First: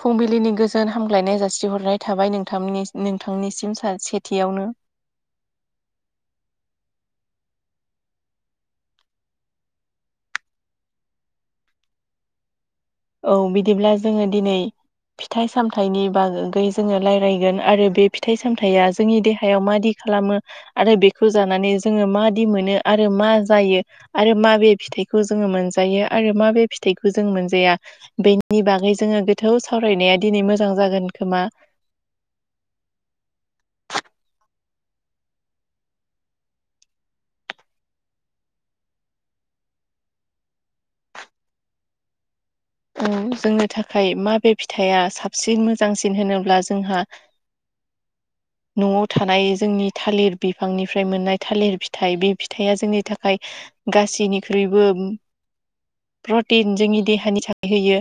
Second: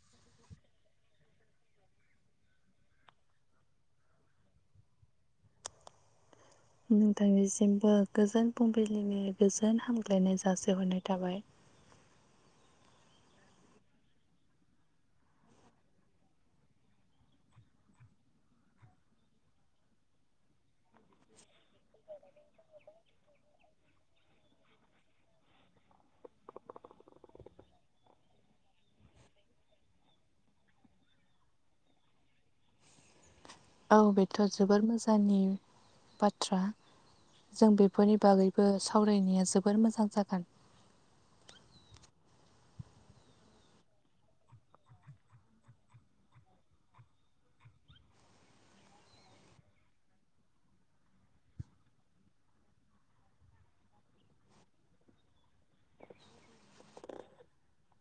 फुंबिलिनि गोजोन हामलायनाय जासिहरनाय थाबाय नोंथांनि नोंथांनिसिम सेथियावनो [unintelligible] नोंथांनिसिमबो गोजोन फुंबिलिनि गोजोन हामग्लायनाय जासिहरनाय थाबाय औ बिदिब्ला जोङो दिनै फिथाइ-सामथायनि बागै जोंङो रायज्लायगोन आरो बे फिथाइ सामथाइया जोंनि देहायाव मादि खालामो आरो बेखौ जानानै जोङो मादि मोनो आरो मा जायो आरो माबे फिथाइया फिथाइखौ जोङो मोनजायो आरो माबे फिथाइखौ जों मोनजाया बेनि बागै जोङो गोथौ सावरायनाया दिनै मोजां जागोन खोमा औ बेथ' जोबोर मोजांनि बाथ्रा जों बेफोरनि बागैबो सावरायनाया जोबोर मोजां जागोन [inaudible] औ जोंनि थाखाय माबे फिथाइया साबसिन मोजांसिन होनोब्ला जोंहा [inaudible] न'आव थानाय जोंनि थालिर बिफांनिफ्राय मोननाय थालिर फिथाइ बे फिथाइया जोंनि थाखाय गासैनिख्रुइबो प्रटिन जोंनि देहानि थाखाय होयो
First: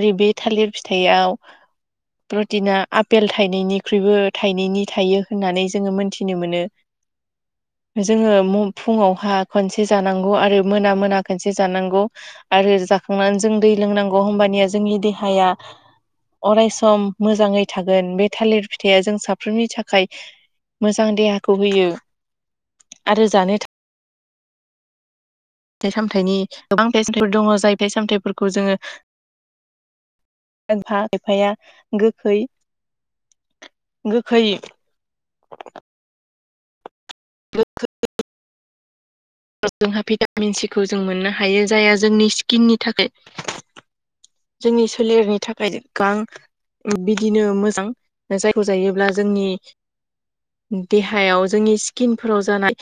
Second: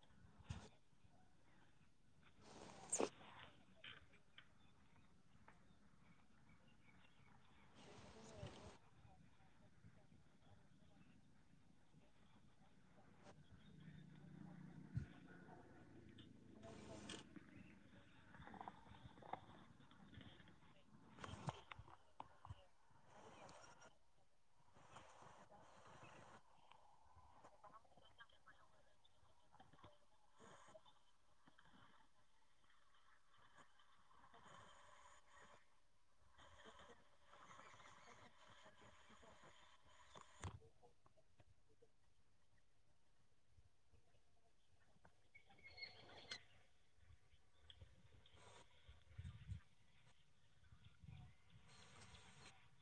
आरो बे थालिर फिथाइयाव प्रटिना आपेल थायनैनिख्रुइबो थायनैनि थायो होननानै जोङो मोनथिनो मोनो [inaudible] जोङो फुंङावहा खनसे जानांगौ आरो मोना मोना खनसे जानांगौ आरो जाखांनानै जों दै लोंनांगौ होमबानिया जोंनि देहाया अरायसम मोजाङै थागोन बे थालिर फिथाइया जों साफ्रोमनि थाखाय मोजां देहाखौ होयो आरो जानो फिथाइ सामथायनि गोबां फाइ सामथाइफोर दङ जाय फिथाइ सामथाइफोरखौ जोङो खायफा खायफाया गोखै गोखै [unintelligible] जोंहा भिटामिन सिखौ जों मोननो हायो जायहा जोंनि स्किननि थाखाय जोंनि सोलेरनि थाखाय गां बिदिनो मोजां जायखौ जायोब्ला जोंनि देहायाव जोंनि स्किनफोराव जानाय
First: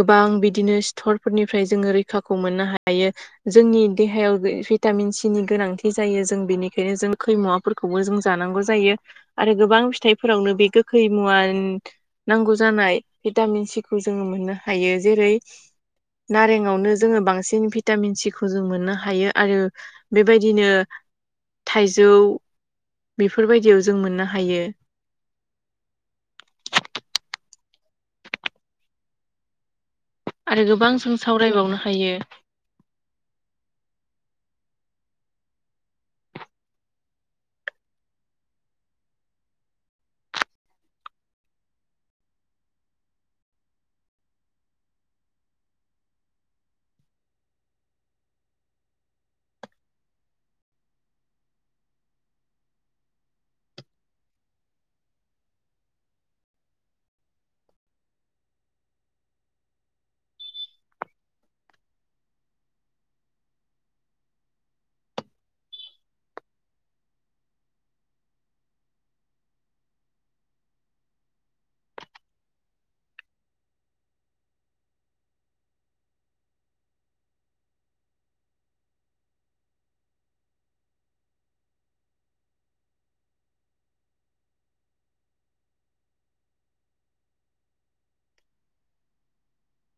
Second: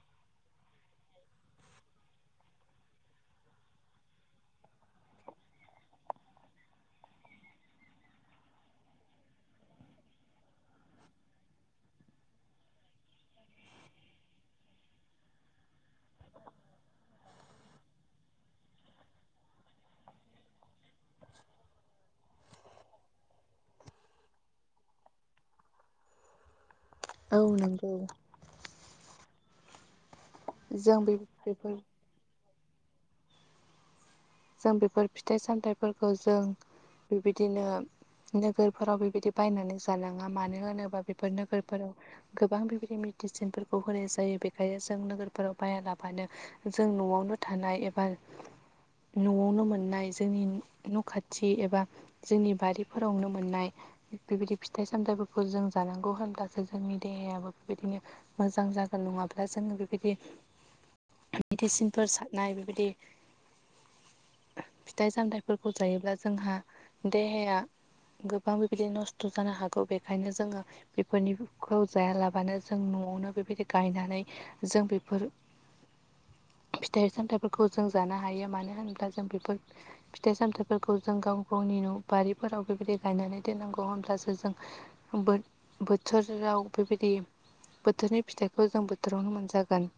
गोबां बिदिनो सि थरफोरनिफ्राय जोङो रैखाखौ मोननो हायो। जोंनि देहायाव भिटामिन सिनि गोनांथि जायो जों बेनिखायनो जों गोखै मुवाफोरखौबो जों जानांगौ जायो आरो गोबां फिथाइफोरावनो बे गोखै खै मुवा नांगौ जानाय भिटामिन सिखौ जोङो मोननो हायो जेरै नारेंआवनो जोङो बांसिन भिटामिन सिखौ जों मोननो हायो आरो बेबायदिनो थाइजौ बेफोरबायदियाव जों मोननो हायो औ नंगौ आरो गोबां बे जों बेफोर सावरायबावनो हायो। जों बेफोर फिथाइ सामथाइफोरखौ जों बेबायदिनो नोगोरफोराव बेबायदि बायनानै जानाङा। मानो होनोबा बेफोर नोगोरफोराव गोबां बेबायदि मेदिसिनफोरखौ होनाय जायो। बेखायनो जों नोगोरफोराव बायालाबानो जों न'आवनो थानाय एबा [inaudible] न'आवनो मोननाय जोंनि न' खाथि एबा जोंनि बारिफोरावनो मोननाय बेबायदि फिथाइ-सामथायफोरखौ जों जानांगौ होनब्लासो जोंनि देहायाबो बेबायदिनो मोजां जागोन। नङाब्ला जों बेबायदि मेदिसिनफोर सारनाय बेबायदि फिथाइ-सामथाइफोरखौ जायोब्ला जोंहा देहाया गोबां बेबायदि नस्थ' जानो हागौ। बेखायनो जोङो बेफोरनिखौ जायालाबानो जों न- वनो बेबायदि गायनानै जों बेफोर फिथाइ-सामथाइफोरखौ जों जानो हायो। मानो- मानो होनोबब्ला जों बेफोर फिथाइ-सामथाइफोरखौ जों गाव-गावनि न' बारिफोराव बेबायदि गायनानै दोननांगौ। नांगौ होनब्लासो जों बो-बोथोराव बेबायदि बोथोरनि फिथाइखौ जों बोथोरावनो मोनजागोन। [inaudible]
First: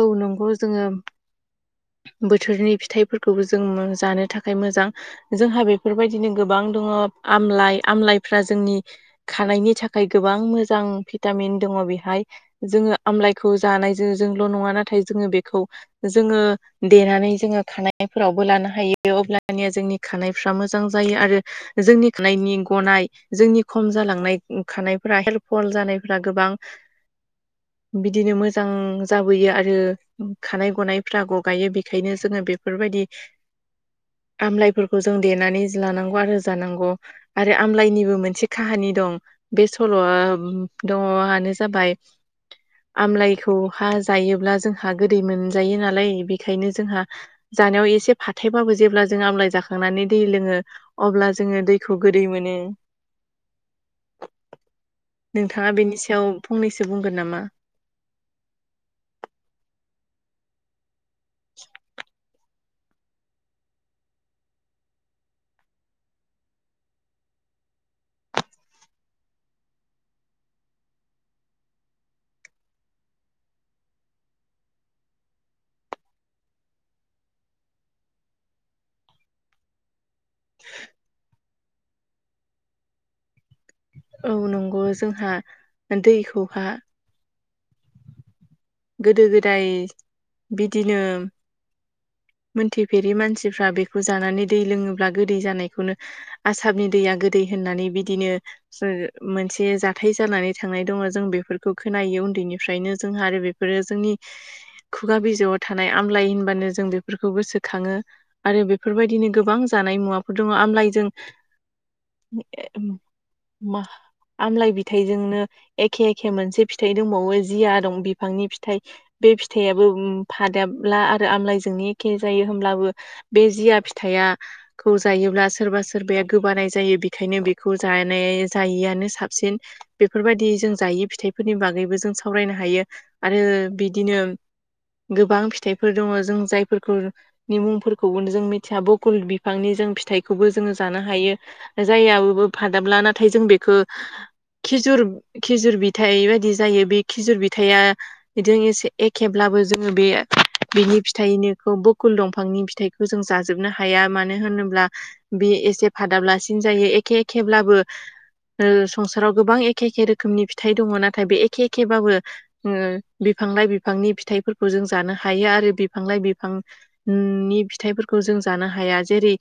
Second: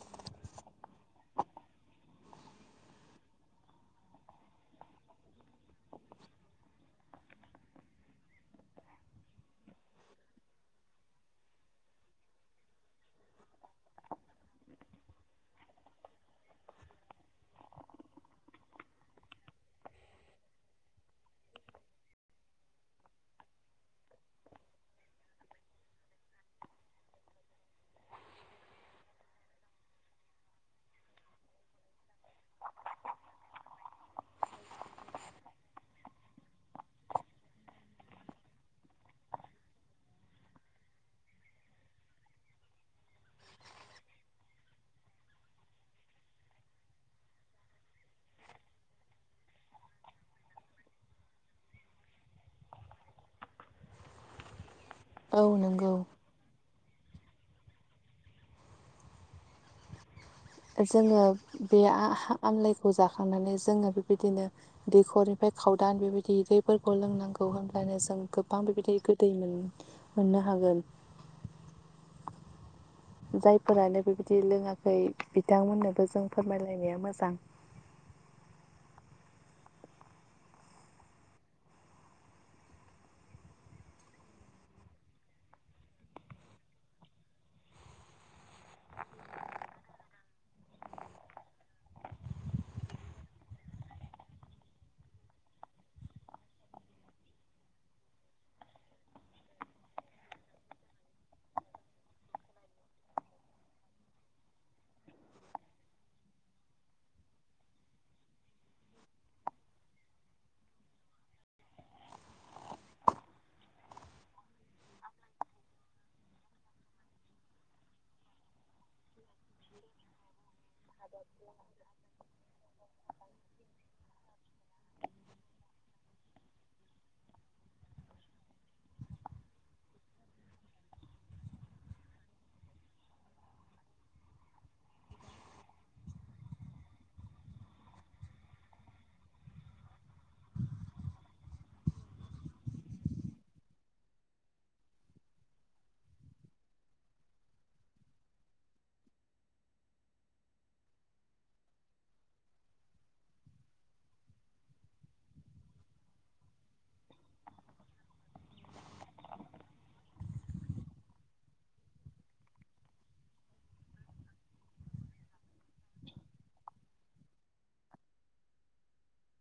औ नंगौ जोङो बोथोरनि फिथाइफोरखौबो जों जानो थाखाय मोजां। जोंहा बेफोरबायदिनो गोबां दङ आमलाइ आमलाइफ्रा जोंनि खानाइनि थाखाय गोबां मोजां भिटामिन दङ बेहाय जोङो आमलाइखौ जानायजो- जोंल' नङा नाथाय जोङो बेखौ जोङो देनानै जोङो खानायफोरावबो लानो हायो। अब्लानिया जोंनि खानायफ्रा मोजां जायो आरो जोंनि खानायनि गनाय जोंनि खम जालाङो। खानाइ-खानाइफोरा हेयरफल जानायफोरा गोबां [inaudible] बिदिनो मोजां जाबोयो आरो। खानाय गनायफ्रा गगायो बेखायनो जोङो बेफोरबायदि आमलाायफोरखौ जों देनानै लानांगौ आरो जानांगौ। आरो आमलाायनिबो मोनसे काहानि दं बे सल'आ दङआनो जाबाय आमलाइखौ हा जायोब्ला जोंहा गोदै मोनजायो नालाय बेखायनो जोंहा जानायाव एसे फाथायबाबो जेब्ला जों आमलााय जाखांनानै दै लोङो अब्ला जोङो दैखौ गोदै मोनो। [inaudible] नोंथाङा नंगौ बेनि सायाव फंनैसो बुंगोन नामा? जोङो बे आ-आ आमलाइखौ जाखांनानै जोङो बेबायदिनो दैखरनिफ्राय खावदान बेबायदि दैफोरखौ लोंनांगौ। होमब्लानो जों गोबां बेबायदि गोदै मो-मोननो हागोन। जायफोरानो बेबायदि लोङाखै बिथांमोननोबो जों फोरमायलायनाया मोजां। [inaudible] [inaudible] औ नंगौ जोंहा दैखौहा गोदो-गोदाय बिदिनो [inaudible] मोनथिफेरि मानसिफ्रा बेखौ जानानै दै लोङोब्ला गोदै जानायखौनो आसामनि दैया गोदै होननानै बिदिनो ओ मोनसे जाथाय जानानै थांनाय दङ जों बेफोरखौ खोनायो उन्दैनि निफ्रायनो जोंहा आरो बे- फोरो जोंनि खुगा बिजौआव थानाय आमलाय होनबानो जों बेफोरखौ गोसोखाङो। आरो बेफोरबायदिनो गोबां जानाय मुवाफोर दङ। आमलाइजों मा आमलाय बिथाइजोंनो एखे एखे मोनसे फिथाइ दंबावो। जिया दं बिफांनि फिथाइ बे फिथाइयाबो फादाब ला आरो आमलाइजोंनि एखे जायो होमब्लाबो बे जिया फिथाइया खौ जायोब्ला सोरबा सोरबाया गोबानाय जायो। बेखायनो बेखौ जानाय जायैआनो साबसिन। बेफोरबायदि जों जायि फिथाइफोरनि बागैबो जों सावरायनो हायो आरो बिदिनो गोबां फिथाइफोर दङ जों जायफोरखौनि मुंफोरखौबो जों मिथिया बकुल बिफांनि जों फिथाइखौबो जोङो जानो हायो जायबो फादाबला नाथाय जों बेखौ खिजुर खिजुर बिथाइ बायदि जायो बे खिजुर बिथाइया बिदिजों एसे एखेब्लाबो जोङो बे बिनि फिथाइनिखौ बकुल दंफांनि फिथाइखौ जों जाजोबनो हाया मानो होनोब्ला बे एसे फादाब लासिन जायो एखे एखेब्लाबो ओ संसाराव गोबां एखे एखे रोखोमनि फिथाइ दङ नाथाय बे एखे एखेबाबो ओ बिफां लाइ बिफांनि फिथाइफोरखौ जों जानो हायो आरो बिफां लाइ बिफांनि फिथाइफोरखौ जों जानो हाया जेरै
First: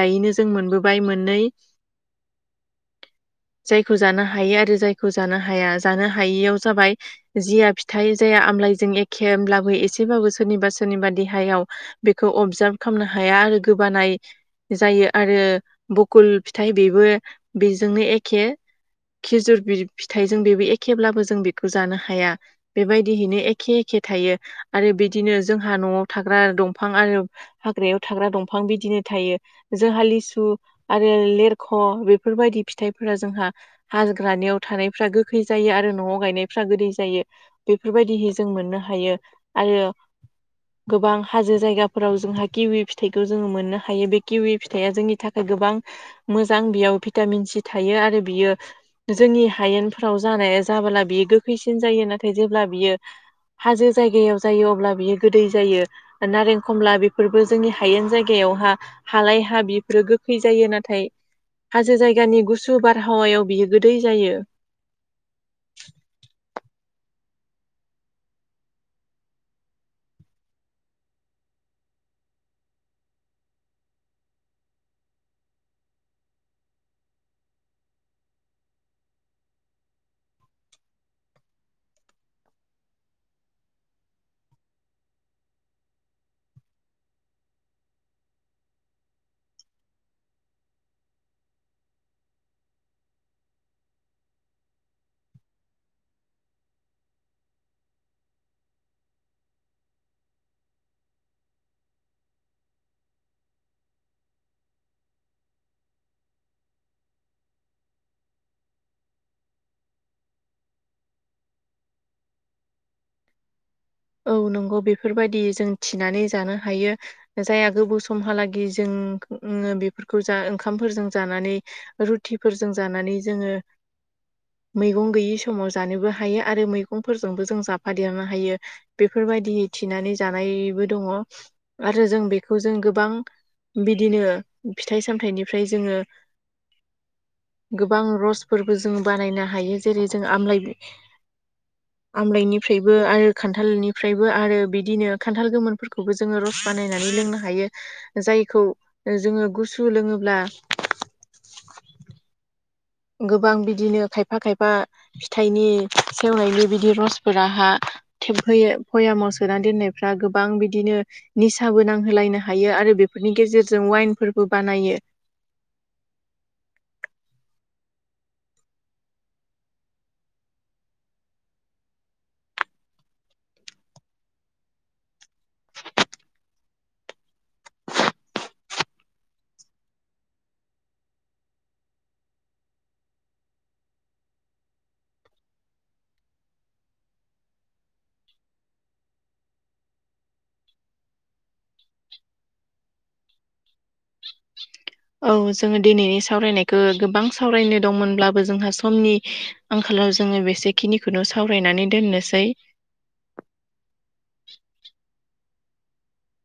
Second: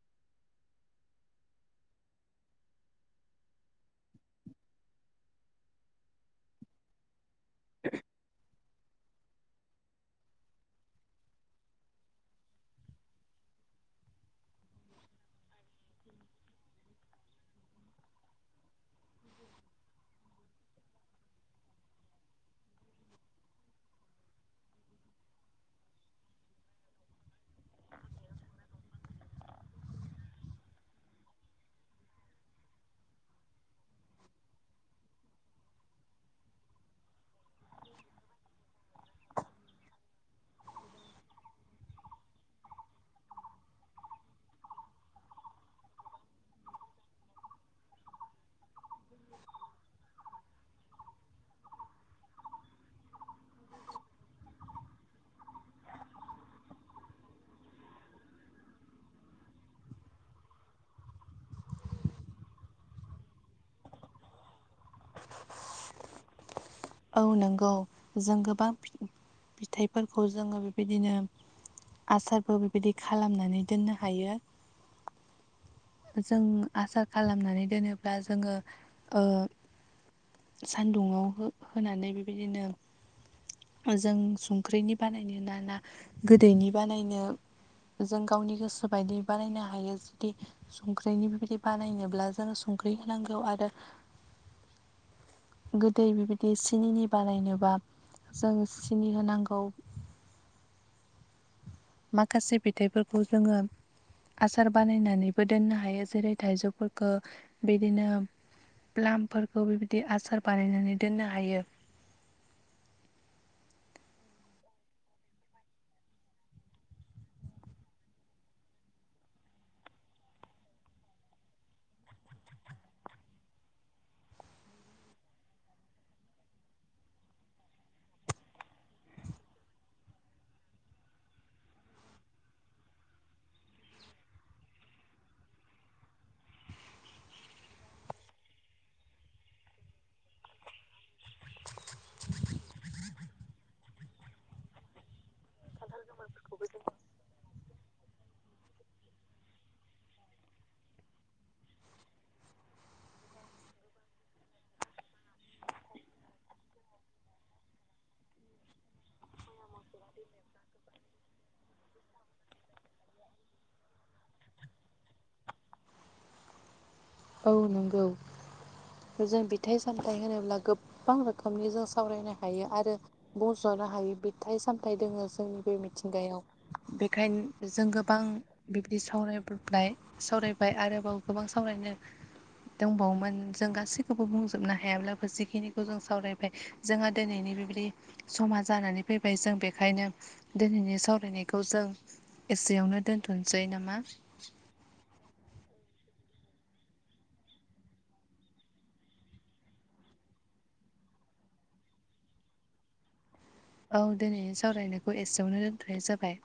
दायैनो जों मोनबोबाय मोननै [inaudible] जायखौ जानो हायो आरो जायखौ जानो हाया जानो हायियाव जाबाय जिया फिथाइ जाया आमलााय एखे होनब्लाबो एसेबाबो सोरनिबा सोरनिबा देहायाव बेखौ अबजारब खालामनो हाया आरो बानाय जायो आरो बकुल फिथाइ बेबो बेजोंनो एखे खिजुर बि फिथाइजों बेबो एखेब्लाबो जों बेखौ जानो हा हाया बेबायदिहैनो एखे एखे थायो आरो बिदिनो जोंहा न'आव थाग्रा दंफां आरो [unintelligible] हाग्रायाव थाग्रा दंफां बिदिनो थायो जोंहा लिसु आरो लेरख' बेफोरबायदि फिथाइफोरा जोंहा हाग्रानिाव थानायफ्रा गोखै जायो आरो न'आव गायनायफ्रा गोदै जायो बेफोरबायदिहै जों मोननो हायो आरो गोबां हाजो जायगाफोराव जोंहा किउवि फिथाइखौ जोङो मोननो हायो बे किउवि फिथाइया जोंनि थाखाय गोबां मोजां बेयाव भिटामिन सि थायो आरो बियो जोंनि हायेनफोराव जानाय जाबोला बियो गोखैसिन जायो नाथाय जेब्ला बियो हाजो जायगायाव जायो अब्ला बियो गोदै जायो नारें खमला बेफोरबो जोंनि हायेन जायगायाव याव हा हालाय हा बेफोरो गोखै जायो नाथाय हाजो जायगानि गुसु बारहावायाव बियो गोदै जायो [inaudible] औ नंगौ जों गोबां फि फिथाइफोरखौ जोङो बेबायदिनो आसारबो बेबायदि खालामनानै दोननो हायो जों आसार खालामनानै दोनोब्ला जोङो सान्दुंआव हो होनानै बेबायदिनो जों संख्रिनि बानायनो ना ना गोदैनि बानायनो जों गावनि गोसो बायदि बानायायनो हायो जुदि संख्रिनि बेबायदि बानायनोब्ला जोङो संख्रि होनांगौ आरो गोदै बेबायदि सिनिनि बानायनोबा जों सिनि होनांगौ माखासे फिथाइफोरखौ जोङो आसार बानायनानैबो दोननो हायो जेरै थाइजौफोरखौ बिदिनो प्लामफोरखौ बेबायदि आसार बानायनानै दोननो हायो औ नंगौ बेफोरबायदि जों थिनानै जानो हायो जायहा गोबाव समहालागै जों ओम ओङो बेफोरखौ जा ओंखामफोरजों जानानै रुटिफोरजों जानानै जोङो मैगं गैयि समाव जानोबो हायो आरो मैगंफोरजोंबो जों जाफादेरनो हायो बेफोरबायदि थिनानै जानायबो दङ आरो जों बेखौ जों गोबां बिदिनो फिथाइ सामथायाइनिफ्राय जोङो गोबां रसफोरबो जों बानायनो हायो जेरै जों आमलाइ आमलायनिफ्रायबो आरो खान्था थालनिफ्रायबो आरो बिदिनो खान्थाल गोमोनफोरखौबो जोङो रस बानायनानै लोंनो हायो जायखौ औ जोङो गुसु लोङोब्ला [inaudible] गोबां बिदिनो खायफा खायफा फिथाइनि सेवनायनि बिदि रसफोराहा थेबहैयो पयामाव सोनानै दोननायफ्रा गोबां बिदिनो निसाबो नांहोलायनो हायो आरो बेफोरनि गेजेरजों वाइनफोरबो बानायो [inaudible] औ नंगौ जों बिथाइ सामथाइ होनोब्ला गोबां रोखोमनि जों सावरायनो हायो आरो बजथ नो हायो बिथाइ सामथाय दोङो जोंनि बे मिथिंगायाव बेखायनो जों गोबां बिबदि सावरायबाय सावरायबाय आरोबाव गोबां सावरायनो [inaudible] दंबावोमोन जों गासैखौबो बुंजोबनो हायाब्लाबो जिखिनिखौ जों सावरायबाय जोंहा दिनैनि बे रि समा जानानै फैबाय जों बेखायनो दिनैनि सावरायनायखौ जों एसेयावनो दोन्थ'नोसै नामा औ जोङो दिनैनि सावरायनायखौ गोबां सावरायनो दंमोनब्लाबो जोंहा समनि आंखाल लाव जोङो बेसेखिनिखौनो सावरायनानै दोननोसै औ दिनै सावरायनायखौ एसेयावनो दोनथनाय जाबाय